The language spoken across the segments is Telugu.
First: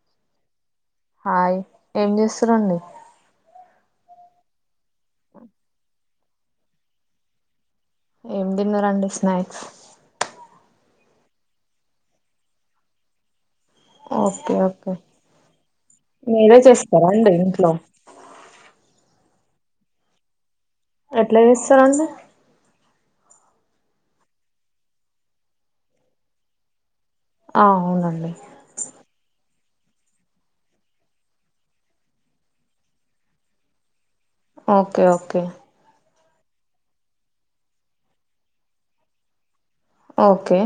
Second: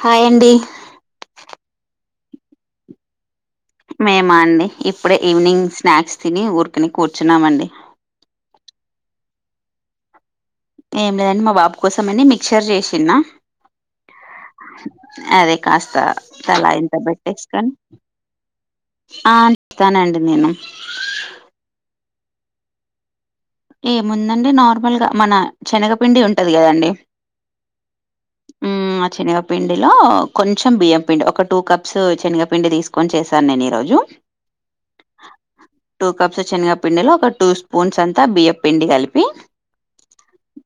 హాయ్ అండి హాయ్ ఏం చేస్తురండి మేమా అండి ఇప్పుడే ఈవినింగ్ స్నాక్స్ తిని ఊరికెనే కూర్చున్నామండి ఏం తిన్నరండి స్నాక్స్ ఏం లేదండి మా బాబు కోసం అని మిక్చర్ చేషిన్నా ఓకే ఓకే అదే కాస్త మీరే తలా ఇంత చేస్తారా అండి ఇంట్లో పెట్టేస్కొని ఆ [unintelligible] నిస్తానండి నేను ఎట్లా చేస్తారు అండి ఏముందండి నార్మల్గా మన శనగపిండి ఉంటది కదండి ఆ అవునండి మ్మ్ ఆ చనగపిండిలో కొంచెం బియ్యం పిండి ఒక టూ కప్స్ చెనగపిండి తీసుకొని చేశాను నేను ఈరోజు ఓకే ఓకే టూ కప్స్ చనగ పిండిలో ఒక టూ స్పూన్స్ అంతా బియ్యపుపిండి కలిపి ఓకే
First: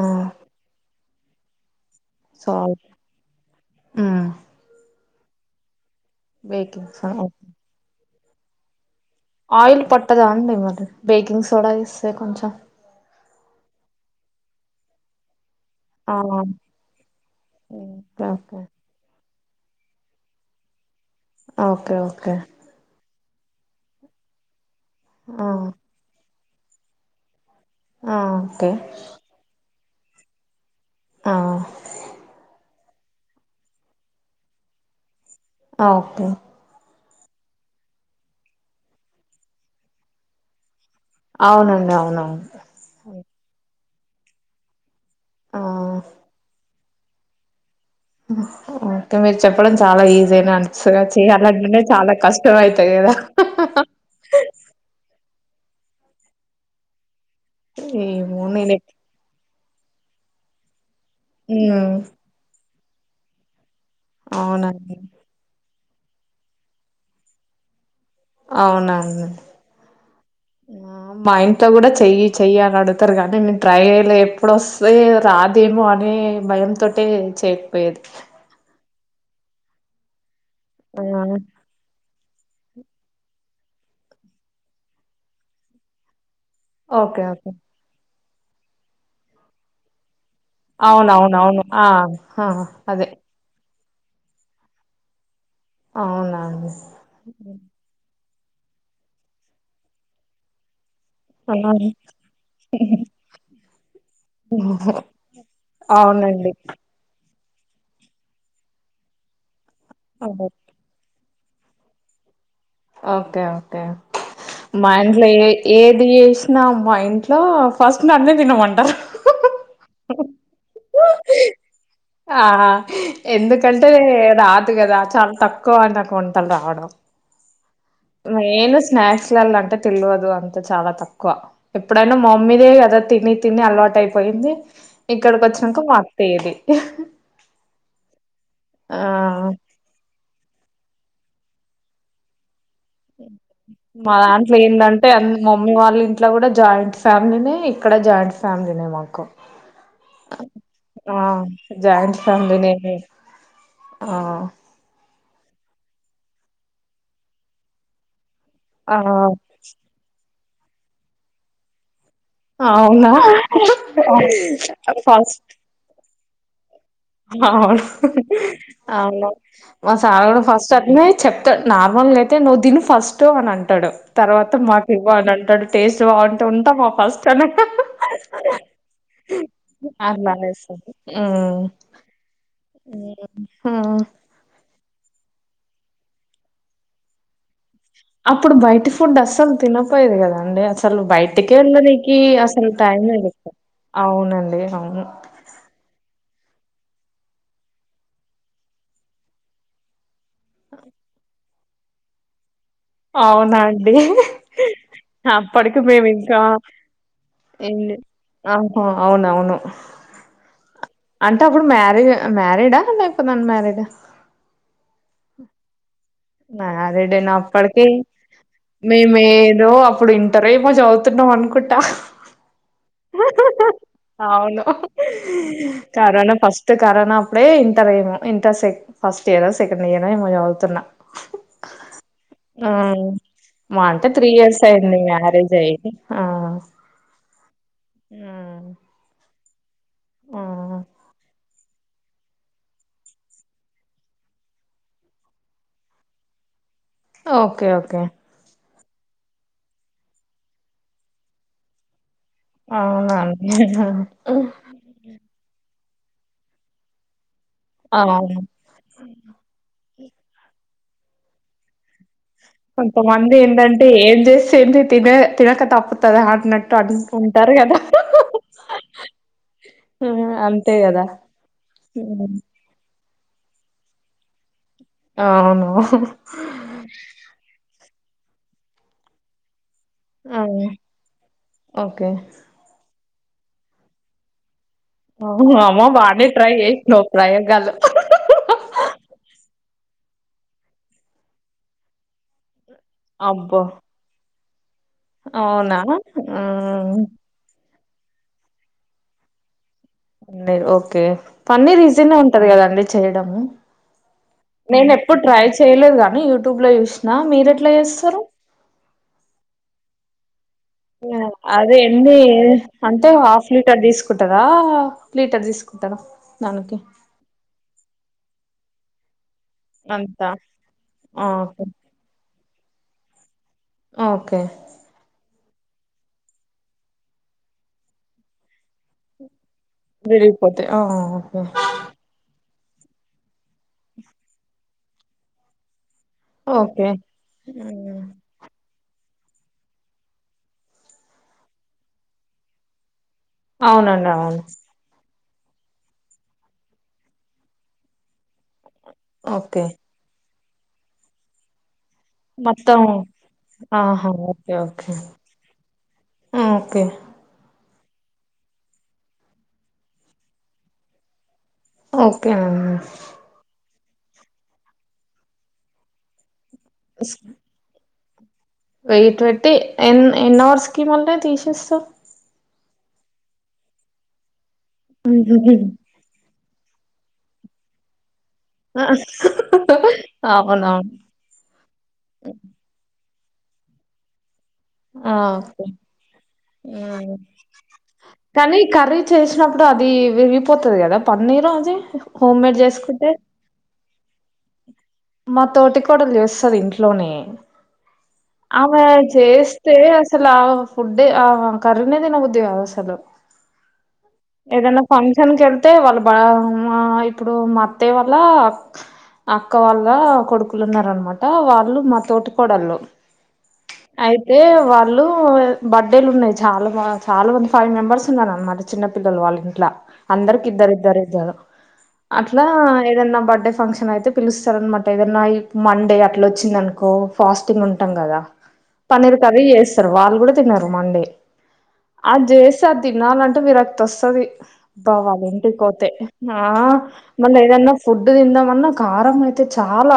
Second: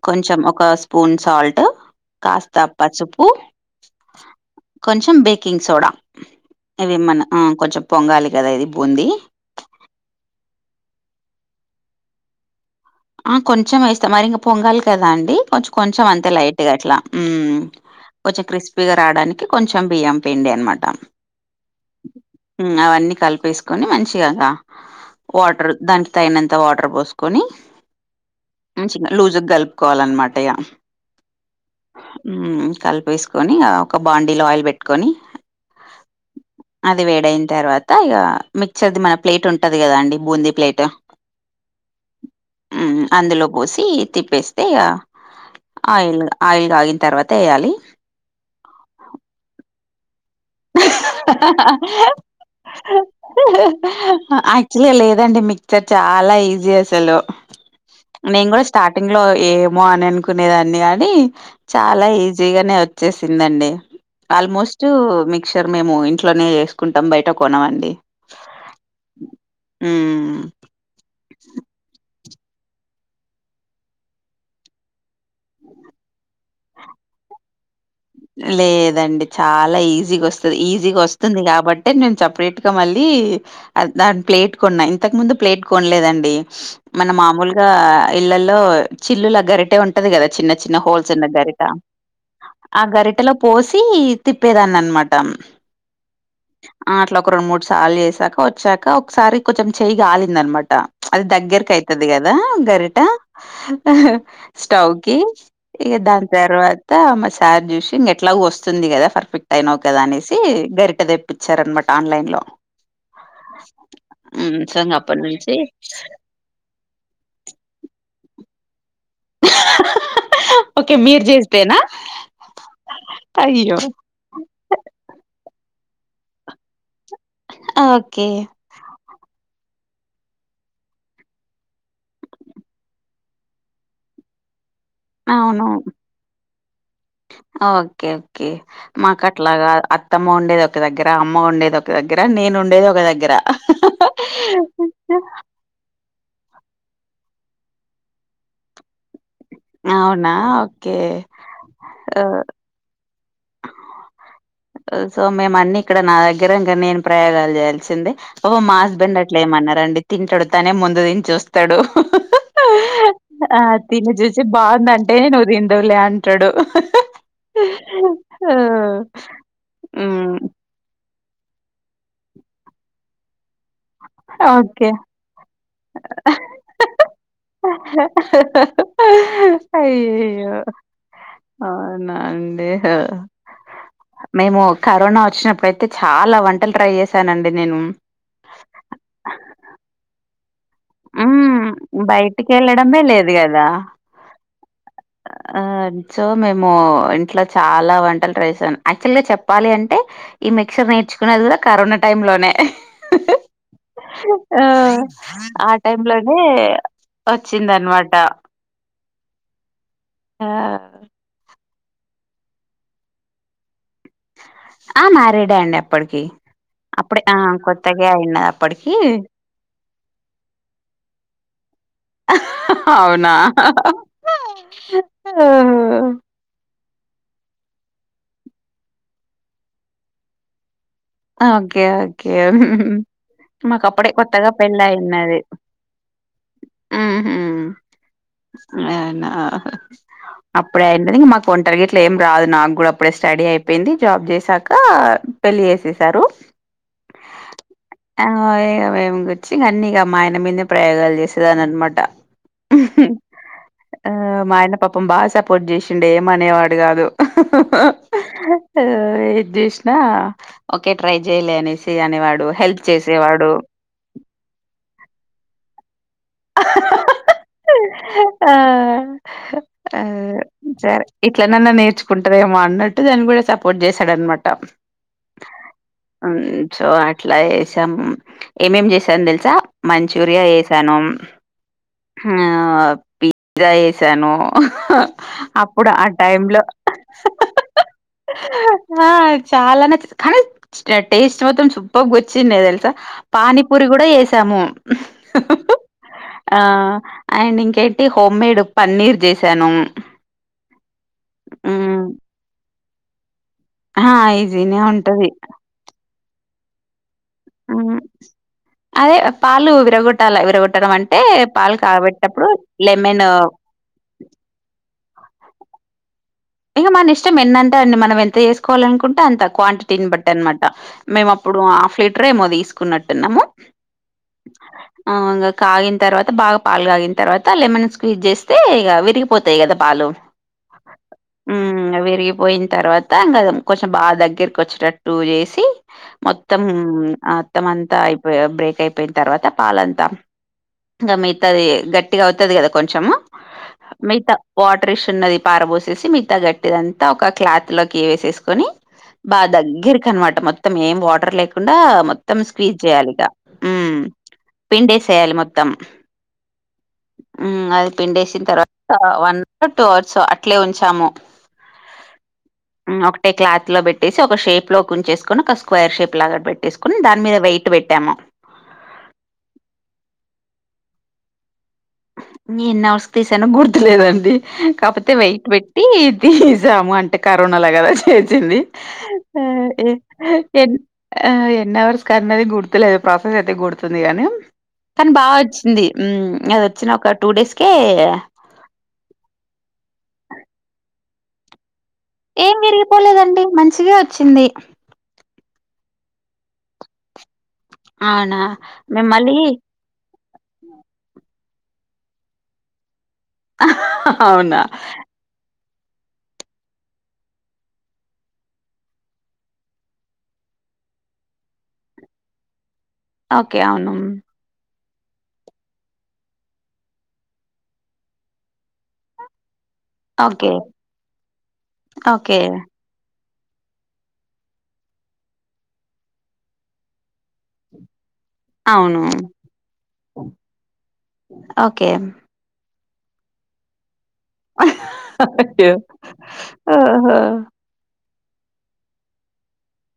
ఆ కొంచెం ఒక స్పూన్ సాల్ట్ కాస్త సాల్ట్ పసుపు మ్మ్ కొంచెం బేకింగ్ సోడా బేకింగ్ ఇవి మన సోడా ఆ కొంచెం పొంగాలి కదా ఇది బూంది ఆయిల్ పట్టదా అండి మరి బేకింగ్ సోడా ఎస్తే కొంచెం ఉమ్ కొంచెం వేస్తా మరి ఇంగ పొంగాలి కదా అండి కొంచెం కొంచెం అంతే ఆ లైట్ గా ఇట్లా ఉమ్ కొంచెం ఓకే క్రిస్ప్ పీగా రావడానికి కొంచెం బియ్యం పిండి అనమాట ఓకే ఓకే ఉమ్ అవన్నీ కలిపేసుకొని మంచిగా లా ఆ వాటర్ దానికి తైనంత వాటర్ పోసుకొని ఆ ఉం చింగ లూజుగా కలుపుకోవాలన్న మాట ఇయ ఆ ఉమ్ కలిపేస్ కొని ఆ ఒక బాండీలో ఆయిల్ పెట్టుకొని ఓకే అది వేడయిన తర్వాత ఇగ మిక్చర్ది మన ప్లేట్ ఉంటది గదా అండి బూందీ ప్లేట్ అవునండి అవునవును ఉమ్ అందులో పోసి తిప్పేస్తే ఇగ్ ఆ ఆయిల్ ఆయిల్ కాగిన తర్వా తెయ్యాలి [inaudible] చెప్పడం చాలా ఈజీ అయినా [unintelligible] చెయ్యాలంటనే చాలా కష్టం అయితాయి కదా ఆక్ లేదండి మిక్చర్ చాలా ఈజీ అసలు ఏమో నేను కూడా ఎప్ స్టార్ట్ లో ఏమో అని అనుకునేదాన్ని కాని హ్మ్ చాలా ఈజి జీగానే వచ్చేసిందండి ఆల్మోస్ట్ అవునండి మిక్ క్షర్ మేము ఇంట్లోనే చేసుకుంటాం బయట కొనమండి అవున అండి హ్మ్. ఊ మా ఇంట్లో కూడా చెయ్యి చెయ్యి అని అడుతారు కానీ మేము ట్రై చెయ్యలే ఎప్పుడొస్తే రాదేమో అని భయంతోటే చేయకపోయేది లేదండి చాలా ఈజీగా వస్తుంది ఈజీగా ఆ వస్తుంది కాబట్టి టే నేను సపరేట్ గా మళ్ళీ దాని ప్లేట్ కొన్నా ఇంతకు ముందు ప్లేట్ కొనలేదండి మన ఓకే ఓకే మామూలుగా ఇళ్లల్లో చిల్లుల గరిటే ఉంటది కదా చిన్నది చిన్న హోల్స్ ఉన్న గరిట ఆమ్ అహ ఆ గరిటెలో పోసి తిప్పేదాన్ని అనమాట అవునా అండి ఆ అట్లోక రెండు మూడు సార్లు చేసాక వచ్చాక క ఒకసారి కొంచెం చెయి కాలింది అనమాట అది ఆ! దగ్గరకియితది కదా గరిట స్టౌకి ఇక దాన్ అవునండి తర్వా త మా సార్ చూసి ఇక ఎట్లాగ వస్తుంది కదా పర్ఫెక్ట్ అయిన కదా అనేసి అవును గరిట తెప్ పిచరన్ననమాట ఆన్లైన్ లో ఓకే ఓకే మ్ సో మా ఇంగ అప్పటి ఇంట్లో ఏ నుంచి ఏది ఏస్ నా మా ఇంట్లో ఫస్ట్ ననే తినమంటారు ఓకే మీరు చేసి ఆహా అయ్యో ఎందుకంటే రాదు కదా చాలా తక్కువ అనకుంట రావడం ఆ నేను స్నాక్స్లల్ల అంటే తెలియదు అంత చాలా తక్కువ ఎప్పుడైనా మమ్మీదే కదా తిని తిని అలవాటు అయిపోయింది ఇక్కడికి వచ్చినాక మా అత్తయది ఆ ఓకే ఓకే మాకు అట్లాగాద్ అట్ అత్తమ్మ ఉండేది ఒక దగ్గర అమ్మ ఉండేది ఒక దగ్గర నేను ఉండేది ఒక్ మా దాంట్లో ఏందం టే మమ్మీ వాళ్ళ ఇంట్లో కూడా జాయింట్ ఫ్యామిలీనే ఇక్కడ కూడా జాయింట్ ఫ్యామిలీనే మాకు అవునా? ఓకే. ఆ జాయింట్ ఆహ్, ఫామిలీనె ఆ ఒ సో మేము అన్ని ఇక్కడ నా దగ్గర నేను ప్రయోగాలు చేయాల్సిందే ఓహో మా ఆ హస్బెండ్ అట్లే ఏమనరండి తింటాడు తనే ముందు తిని చూస్తాడు అవునా ఆ తిని చూసి బాగుందంటేనే నువ్వు తిందువులే అంటాడు ఆ అవును మా సార్ హ్మ్. కూడా ఫస్ట్ అట్నే చెప్తాడు నార్మల్గా అయితే నువ్వు తిను ఫస్ట్ అని అంటడు తర్వాత మాకు ఓకే. ఇవ్వ అని అంటాడు టేస్ట్ బాగుంటే ఉంటమా ఫస్ట్ అని అట్లా అయ్యో అనేస్తాడు మ్మ్ ఆ అన్నా అండి హో మ్మ్ మేము కరోనా వచ్చినప్పుడు అయితే చాలా వంటలు ట్రై చేసానండి నేను అప్పుడు బయటి ఫుడ్ అసలు తినపోయేది కద అండి అస్ అసలు బయటికే హ్మ్ వెళ్ళనికి అసలు బయటికెళ్ళడమే టైం లేదు లేదండి గదా! అవునండి అవును ఆ సో మేము ఇంట్లో చాలా వంటలు చేసాను యాక్చువల్ గా చెప్పాలి అంటే ఈ మిక్సర్ నేర్చుకునేది కూడా కరోనా టైమ్ లోనే అవునా అండి ఆ అప్పటికి టై మేము ఇంకా లోనే వచ్చింది ఏంది అనమాట ఆహా అవునవును ఆ అంటే అప్పుడు మ్యారీ మ్యారీడా లేకపోతే అన్ మ్యారిడా ఆ మ్యారీడే అండి ఆప్పటికి మ్యారీడ్ ఏ నా అప్పటికి అయిందప్పటికి. మేము ఏదో అప్పుడు ఇ టార్ ఏమో చవుతున్నాం అనుకుంటా అవునా! అవును ఓహ్! కరోనా ఫస్ట్ కరోనా అప్పుడే ఇంటర్ ఏమో ఇంటర్ సె ఫస్ట్ ఇయర్ సెకండ్ ఇయర్ ఏమ చదువుతున్నా ఓకే ఓక్ కే ఆ మా మాకు అంటే అప్పుడే త్రీ కొత్తగా ఇయర్స్ అయింది పెళ్ళయిన్నది మ్యారేజ్ అయి ఉహు ఆ హ్మ్. అయినా ఆ అప్పుడే అయినది మాకు వంటలు గిట్ల ఏం రాదు నాకు కూడా అప్పుడే స్టడీ అయిపోయింది జాబ్ చేసాక పెళ్ళి చేసేసారు ఓకే ఓకే హాయిగా మేము వచ్చి అన్ని ఇగ మా ఆయన మీదే ప్రయోగాలు చేసేదాని అనమాట అవునా అండి ఆ మా ఆయన పాపం బాగా సపోర్ట్ చేసిండు ఏమి అనేవాడు కాదు అవును ఇది తీసినా ఒకే ట్రై చేయలే అనేసి అనేవాడు హెల్ప్ చేసేవాడు అంటే ఏం చేస్తే ఏంది తిన తినక తప్పుతుదా అన్నట్టు అంటంటారు కదా ఆ ఆ అంతే సరే కదా ఇట్లనన్నా హ్మ్. నేర్చుకుంటారేమో అన్నట్టు అ దాన్ని కూడా సపోర్ట్ చేస్తాడు ఆనమాట అవును సో అట్లా చేసాం ఏమేమేం చేసాను తెలుసా ఆ మంచూరియా చేసాను ఓకే ఆ పిజ్జా చేసాను అవునా అమ్మ అప్పుడు ఆ బానే టైమ్ ట్రై లో చేసినావ్ ప్రయోగాలు ఆ చాలా నచ్చ కానీ టేస్ట్ మాత్రం సూపర్ వచ్చింది తెలుసా అబ్బో పానీపూరి కూడా చేసాము అవునా ఆ హ్మ్. అండ్ ఇంకేంటి హోమ్ మేడ్ పన్నీర్ చేసాను పన్నీర్ ఓకే పన్నీర్ ఏజ్ హ్మ్ గా ఉంటారు కదాండి చేయడము ఆ ఈజీనే నేను ఎప్పుడు ఉంటది ట్రై చేయలేదు గాని యూట్యూబ్ లో చూసినా మీరు ఎట్లా హ్మ్ చేస్తారు అదే పాలు విరగొట్టాల విరగొట్టడం అంటే పాలు అదే ఎన్ని కాబెట్టటప్పుడు లెమన్ కుంటారా లీటర్ తీసుకుంటారా నను ఇగ మన ఇష్టం ఎన్నంటే అన్ని మనం ఎంత చేసుకోవాలనుకుంటే అంత క్వాంటిటీని అంతా బట్టి అనమాట ఆ మేము అప్పుడు ఓకే హాఫ్ లీటర్ ఏమో తీసుకున్నట్టున్నాము ఓకే అ ఇంగ కాగిన తర్వాత బాగా పాలు కాగిన తర్వాత లెమన్ స్క్వీజ్ చేస్తే ఇగ విరిగిపోతాయి కదా పాలు విరిగిపోతే ఆ ఉ విరిగిపోయిన తర్వాత ఇంకా కొంచెం బాగా దగ్గరకి వచ్చేటట్టు చేసి మొత్తం ఓకే ఆ మొత్తం అంతా హ్మ్ అయిపోయా బ్రేక్ అయిపోయిన తర్వాత పాలంతా ఇంకా మిగతాది గట్టిగా అవుతుది కదా కొంచెం అవునండి మిగతా అవును వాటర్ ఇస్ ఉన్నది పారపోసేసి మిగతా గట్టిదంతా ఒక క్లాత్ లోకి వేసేసుకొని బా ఓకే దగ్గిరి కి అనమాట మొత్తం ఏం వాటర్ లేకుండా మొత్తం మొత్తం స్పీచ్ చేయాలిట ఉ ఆహా ఓకే ఓకే పిండేసేయాలి మొత్తం ఓకే మ్ అది పిండేసిన తర్వాత వన్ అవర్ టూ అవర్స్ అట్లే ఉంచాము ఓకే మామ్ ఒకటే క్లాత్ లో పెట్టేసి ఒక షేప్ లో ఉంచేసుకొని ఒక స్క్వేర్ షేప్ లాగా పెట్ తీసుకొని దాని మీద వెయిట్ పెట్టాము వెయిట్ పెట్టి ఎన్ ఎన్నవర్స్ కి మళ్ళ తీసేస్తారు ఎన్ని అవర్స్ తీసానో గుర్తులేదండి కాకపోతే వెయిట్ పెట్టి తీసాము అంటే కరోనా లో కదా చేసింది ఆ ఎ అవునవును. ఎన్ ఆ ఎన్ హవర్స్ కన్నది గుర్తులేదు ప్రాసెస్ అయితే గుర్తుంది కానీ కానీ ఆ! బాగా ఓకే. వచ్చింది అది వచ్చిన ఒక హ్మ్. టూ డేస్ కే కానీ కర్రీ చేసినప్పుడు అది విరిగిపోతది కదా పన్నీరు అది ఏం హోమ్‌మేడ్ జేసుకుంటే? విరిగిపోలేదండి మంచిగా వచ్చింది మా తోటి కోడలు చేస్తది ఇంట్లోనే అవునా ఆమె మేము మళ్ళీ చేస్తే అస్ సలు ఆ ఫుడ్డే ఆ కర్రీ నే తినబుద్ధి కాదు అసలు అవునా ఏదన్నా ఫన్ షన్ కి వెళ్తే వాళ్ళు బ ఇప్పుడు మా అత్తయ్య వాళ్ళ అక్క వాళ్ళ ళ్ళ కొడుకులు ఉన్నారనమాట వాళ్ళు మా తోటి కోడళ్లు ఓకే అవును అయితే వాళ్ళు బర్త్డేలు ఉన్నాయి చాలా చాలా మంది ఫైవ్ మెంబర్స్ ఉన్నారన్న మరి చిన్నపిల్లలు వాళ్ళ ఇంట్లా అందరికి ఓకే. ఇద్దరిద్దరి ఇద్దరు ఓకే. అట్లా ఏదన్నా బర్త్డే ఫంక్షన్ అయితే పిలుస్త స్తార్ అనమాట ఏదన్నా ఈ మండే అట్లా వచ్చింది అనుకో ఫాస్టింగ్ ఉంటాం కదా అవును. పన్నీర్ కర్రీ చేస్తారు వాళ్ళు కూడా తినరు మండే ఓకే. అది చేస్త అది తినాలంటే విరక్తి వస్తది బా వాళింటికి అయ్యో! పోతే ఆ ఓహో! మళ్ళ ఏదన్న స్నా ఫుడ్ తిందామన్నా కారం అయితే చాలా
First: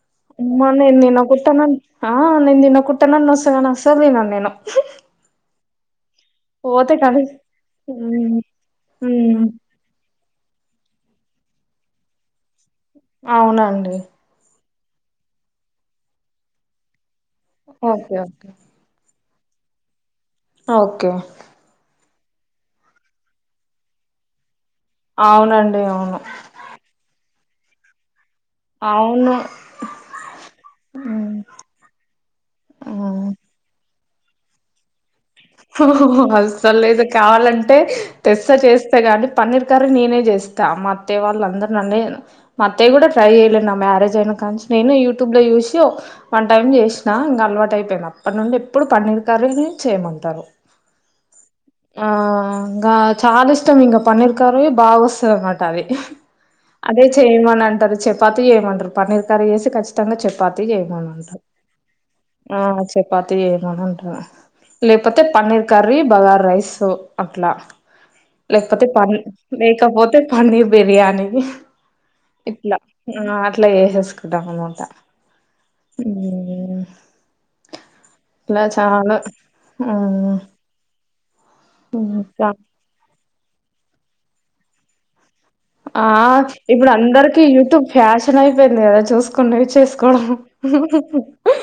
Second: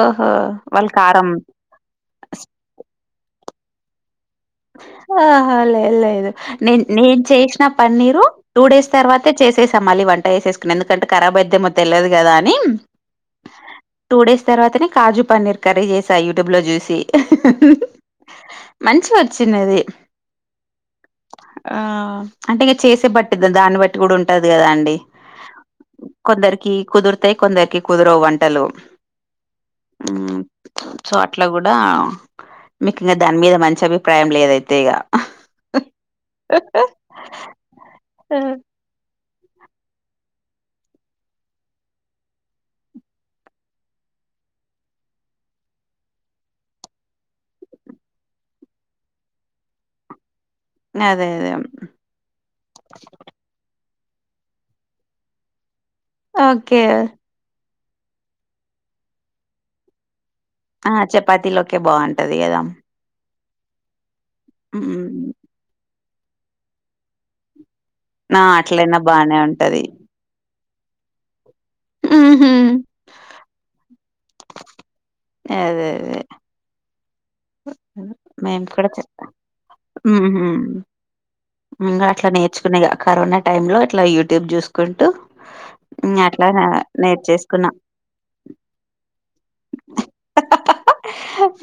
ఓహో! అమ్మ వాళ్ళు నేను నిన్న కారం కుట్టాన ఆ నేన్దిన కుట్టనన్నసనా అస్సల్ తినన్నేను ఆహా లేదు లేదు నే పోతే నేన్ కానీ చేసిన పన్నీరు మ్మ్ టూ డేస్ తర్వాతే మ్మ్ చేసేస్ ఇంక మళ్ళీ వంట వేసేసుకుని ఎందుకంటే కరాబ్ అయితుందేమో తెలియదు కదా అని అవునండి టూ డేస్ తర్వాతనే కాజు పన్నీర్ కర్రీ చేసా యూట్యూబ్ లో చూసి ఓకే ఓకే మంచిగా వచ్చినది ఓకే ఆ అంటే ఇంకా చేసే బట్టి దాన్ని బట్టి కూడా ఉంటది కదా అండి అవునండి అవును కొందరికి కుదురుతాయి కొందరికి కుదరవు వంటలు అవును సో హ్మ్. అట్లా కూడా మీకు ఇంకా హ్మ్. దాని మీద మంచి అభి ప్రాయం లేదైతే ఇగ హు హు హు అస్సల్లేదు కావాలంటే ఆ! తెస్స చేస్త గానీ పన్నీర్ కర్రీ నేనే జేస్తా మా అత్తేవాళ్ళందర్ నన్నే మత్తయ్ గూడా ట్రై చేయలే నా మ్యారేజ్ అయిన కాంచ్ నేను యూట్యూబ్ లో చూస్యో వన్ టైమ్ చేష్ణా ఇంగలవాట్ అయిపోయింద్ అప్ప నుండ్ ఎప్పుడు పన్నీరు కర్రీని చేయమంటారు న్యదే అదేం ఆ ఇంగా చాలిష్టం ఇంగ పనీర్ కర్రీ బాగ్ ఒస్తదన్మాటది అదే ఓకే. చేయమన్ అంటరు చపాతి చేయమంటరు పన్నీర్ కర్రి చేస్తె ఖచ్చితంగా చపాత్ తి ఆ చేయమన్ అంటు చపాతీలోకే బాగుంటది ఆ కదా చపాతి చేయమనంటున పతే హ్మ్. పన్నీర్ కర్రీ బగార్ రైస్ అట్లా ఆ లేక్పోతే అట్లయినా పన్ బానే ఉంటది లేకపోత్ అే పన్నీర్ బిర్యానీ ఉహు ఇట్లా అ అట్లా చేసేస్క్ దహుమూట అదే అదే ఊమ్మ్మ్ లా మేము కూడా చాలా చెప్తాం అహ్హ్ ఉహు ఇంగా అట్లా నేర్చుకునిగ కరోనా టైమ్ లో అట్లా యూట్యూబ్ జూస్కుంటూ అ ఆ ఇప్పుడందరికి నేర్చేసుకున్నా యూట్యూబ్ ఫ్యాషన్ అయిపోయింది కదా చూసుకునేవి చేసుకోవడం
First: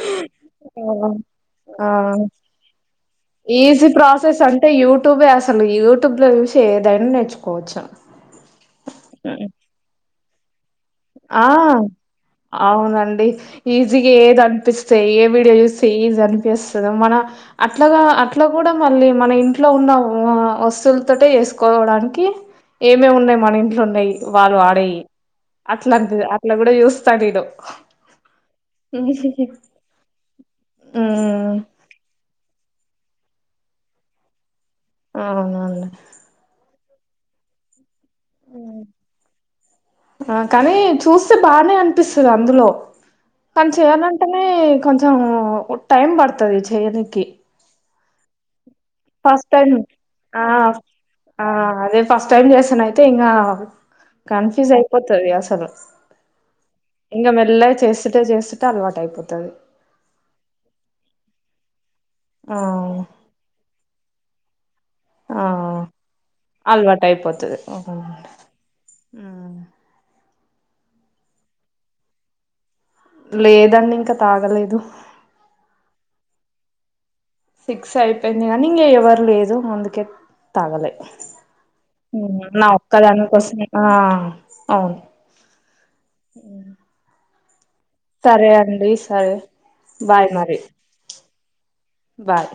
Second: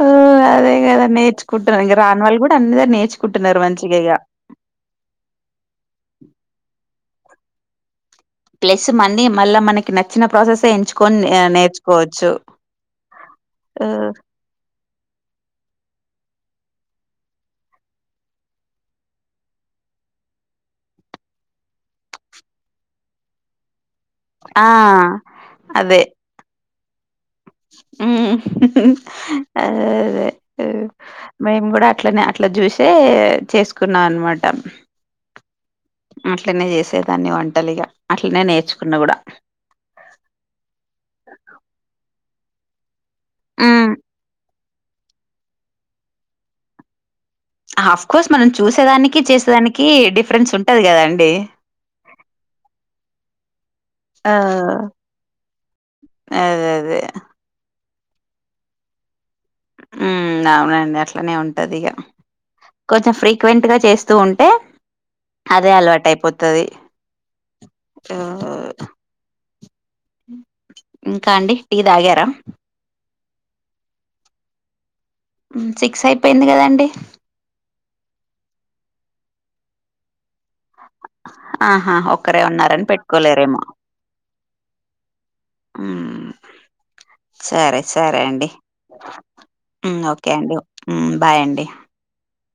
ఓ అదే కదా ఊ నేర్చుకుంటున్నారు ఆ ఇంక రాని వాళ్ళు కూడా అందరు నేర్చుకుంటున్నారు ఈజీ మంచిగా ఇగ ప్రాసెస్ అంటే యూట్యూబే అసలు యూట్యూబ్ ల చూసి ఏదైన్ నేర్చుకోవచ్చు ప్లస్ మన్ని హ్మ్. మళ్ళ మనకి నచ్చిన ప్రాసెసె ఎంచు ఆ అవునండి ఈజీగా హ్మ్. ఏదనిపిస్ చేయ్యే వీడియో చూస్ ఈజ్ అనిపిస్తదో మన అట్లాగా అట్లా కూడా మళ్ళీ మన ఇంట్లో ఉన్న వ్ వస్తువులతోటే ఏస్కోవడానికి ఏమే ఉన్నాయ్ మనింట్లున్నయ్ వాళ్ళు ఆ వాడేయి అట్ల అన్ పి అట్లా కూడా యూస్తా నేను ఉమ్మ్ ఉమ్ అదే అదే మేమ్ కూడా అట్లనే అట్ల జూషే చేస్కున్నా అన్మాట అవునండి అట్లనే చేసేదాన్ని వంటలిగా అట్లనే నేర్చుకున్న ఉడా ఆ కనీ చూస్తే బానే అనిపిస్తద్ అందులో కన్ హ్మ్. చేయాలంటేనే కొంచెం టైం బడుతది చేయనికి అ హఫ్ కోర్స్ మనం చూసేదానికి ఫస్ట్ టైం చేసేదానికి ఆ డిఫరెన్స్ ఉంటది గద్ అండి ఆ అదేఫ్ ఫస్ట్ టైమ్ చేసానయిత్ ఇంగా ఆ! కన్ఫ్యూజ్ అయిపోతది అసలు అదే అదే. ఇంగ మెల్లగ చేస్తుటే చేసు తల్వాటయిపోతాది ఉమ్మ్ నవునండి అట్లనే ఉంటదిగ ఆ కొంచెం ఫ్రీక్వెంట్ గా చేస్ స్తూ ఉంటే ఆ అదే అలవాటయిపోతది అలవాటు అయిపోతది ఇంకా అండి టీ తాగారా లేదండి ఇంక తాగలేదు ఉం సిక్స్ అయిపోయింది కదండి సిక్స్ అయిపోయింది కానీ ఇంగ ఎవర్ లేరు అందుకే తాగలే ఆహా! ఉమ్ ఒక్కరే నా ఉన్నారని ఒక్కదానికోసం పెట్టుకోలేరేమో. ఆ అవును ఉమ్మ్మ్ సరే సరే అండి హ్మ్ బాయ్ ఓకే అండి మరి హ్మ్ బాయ్ అండి బాయ్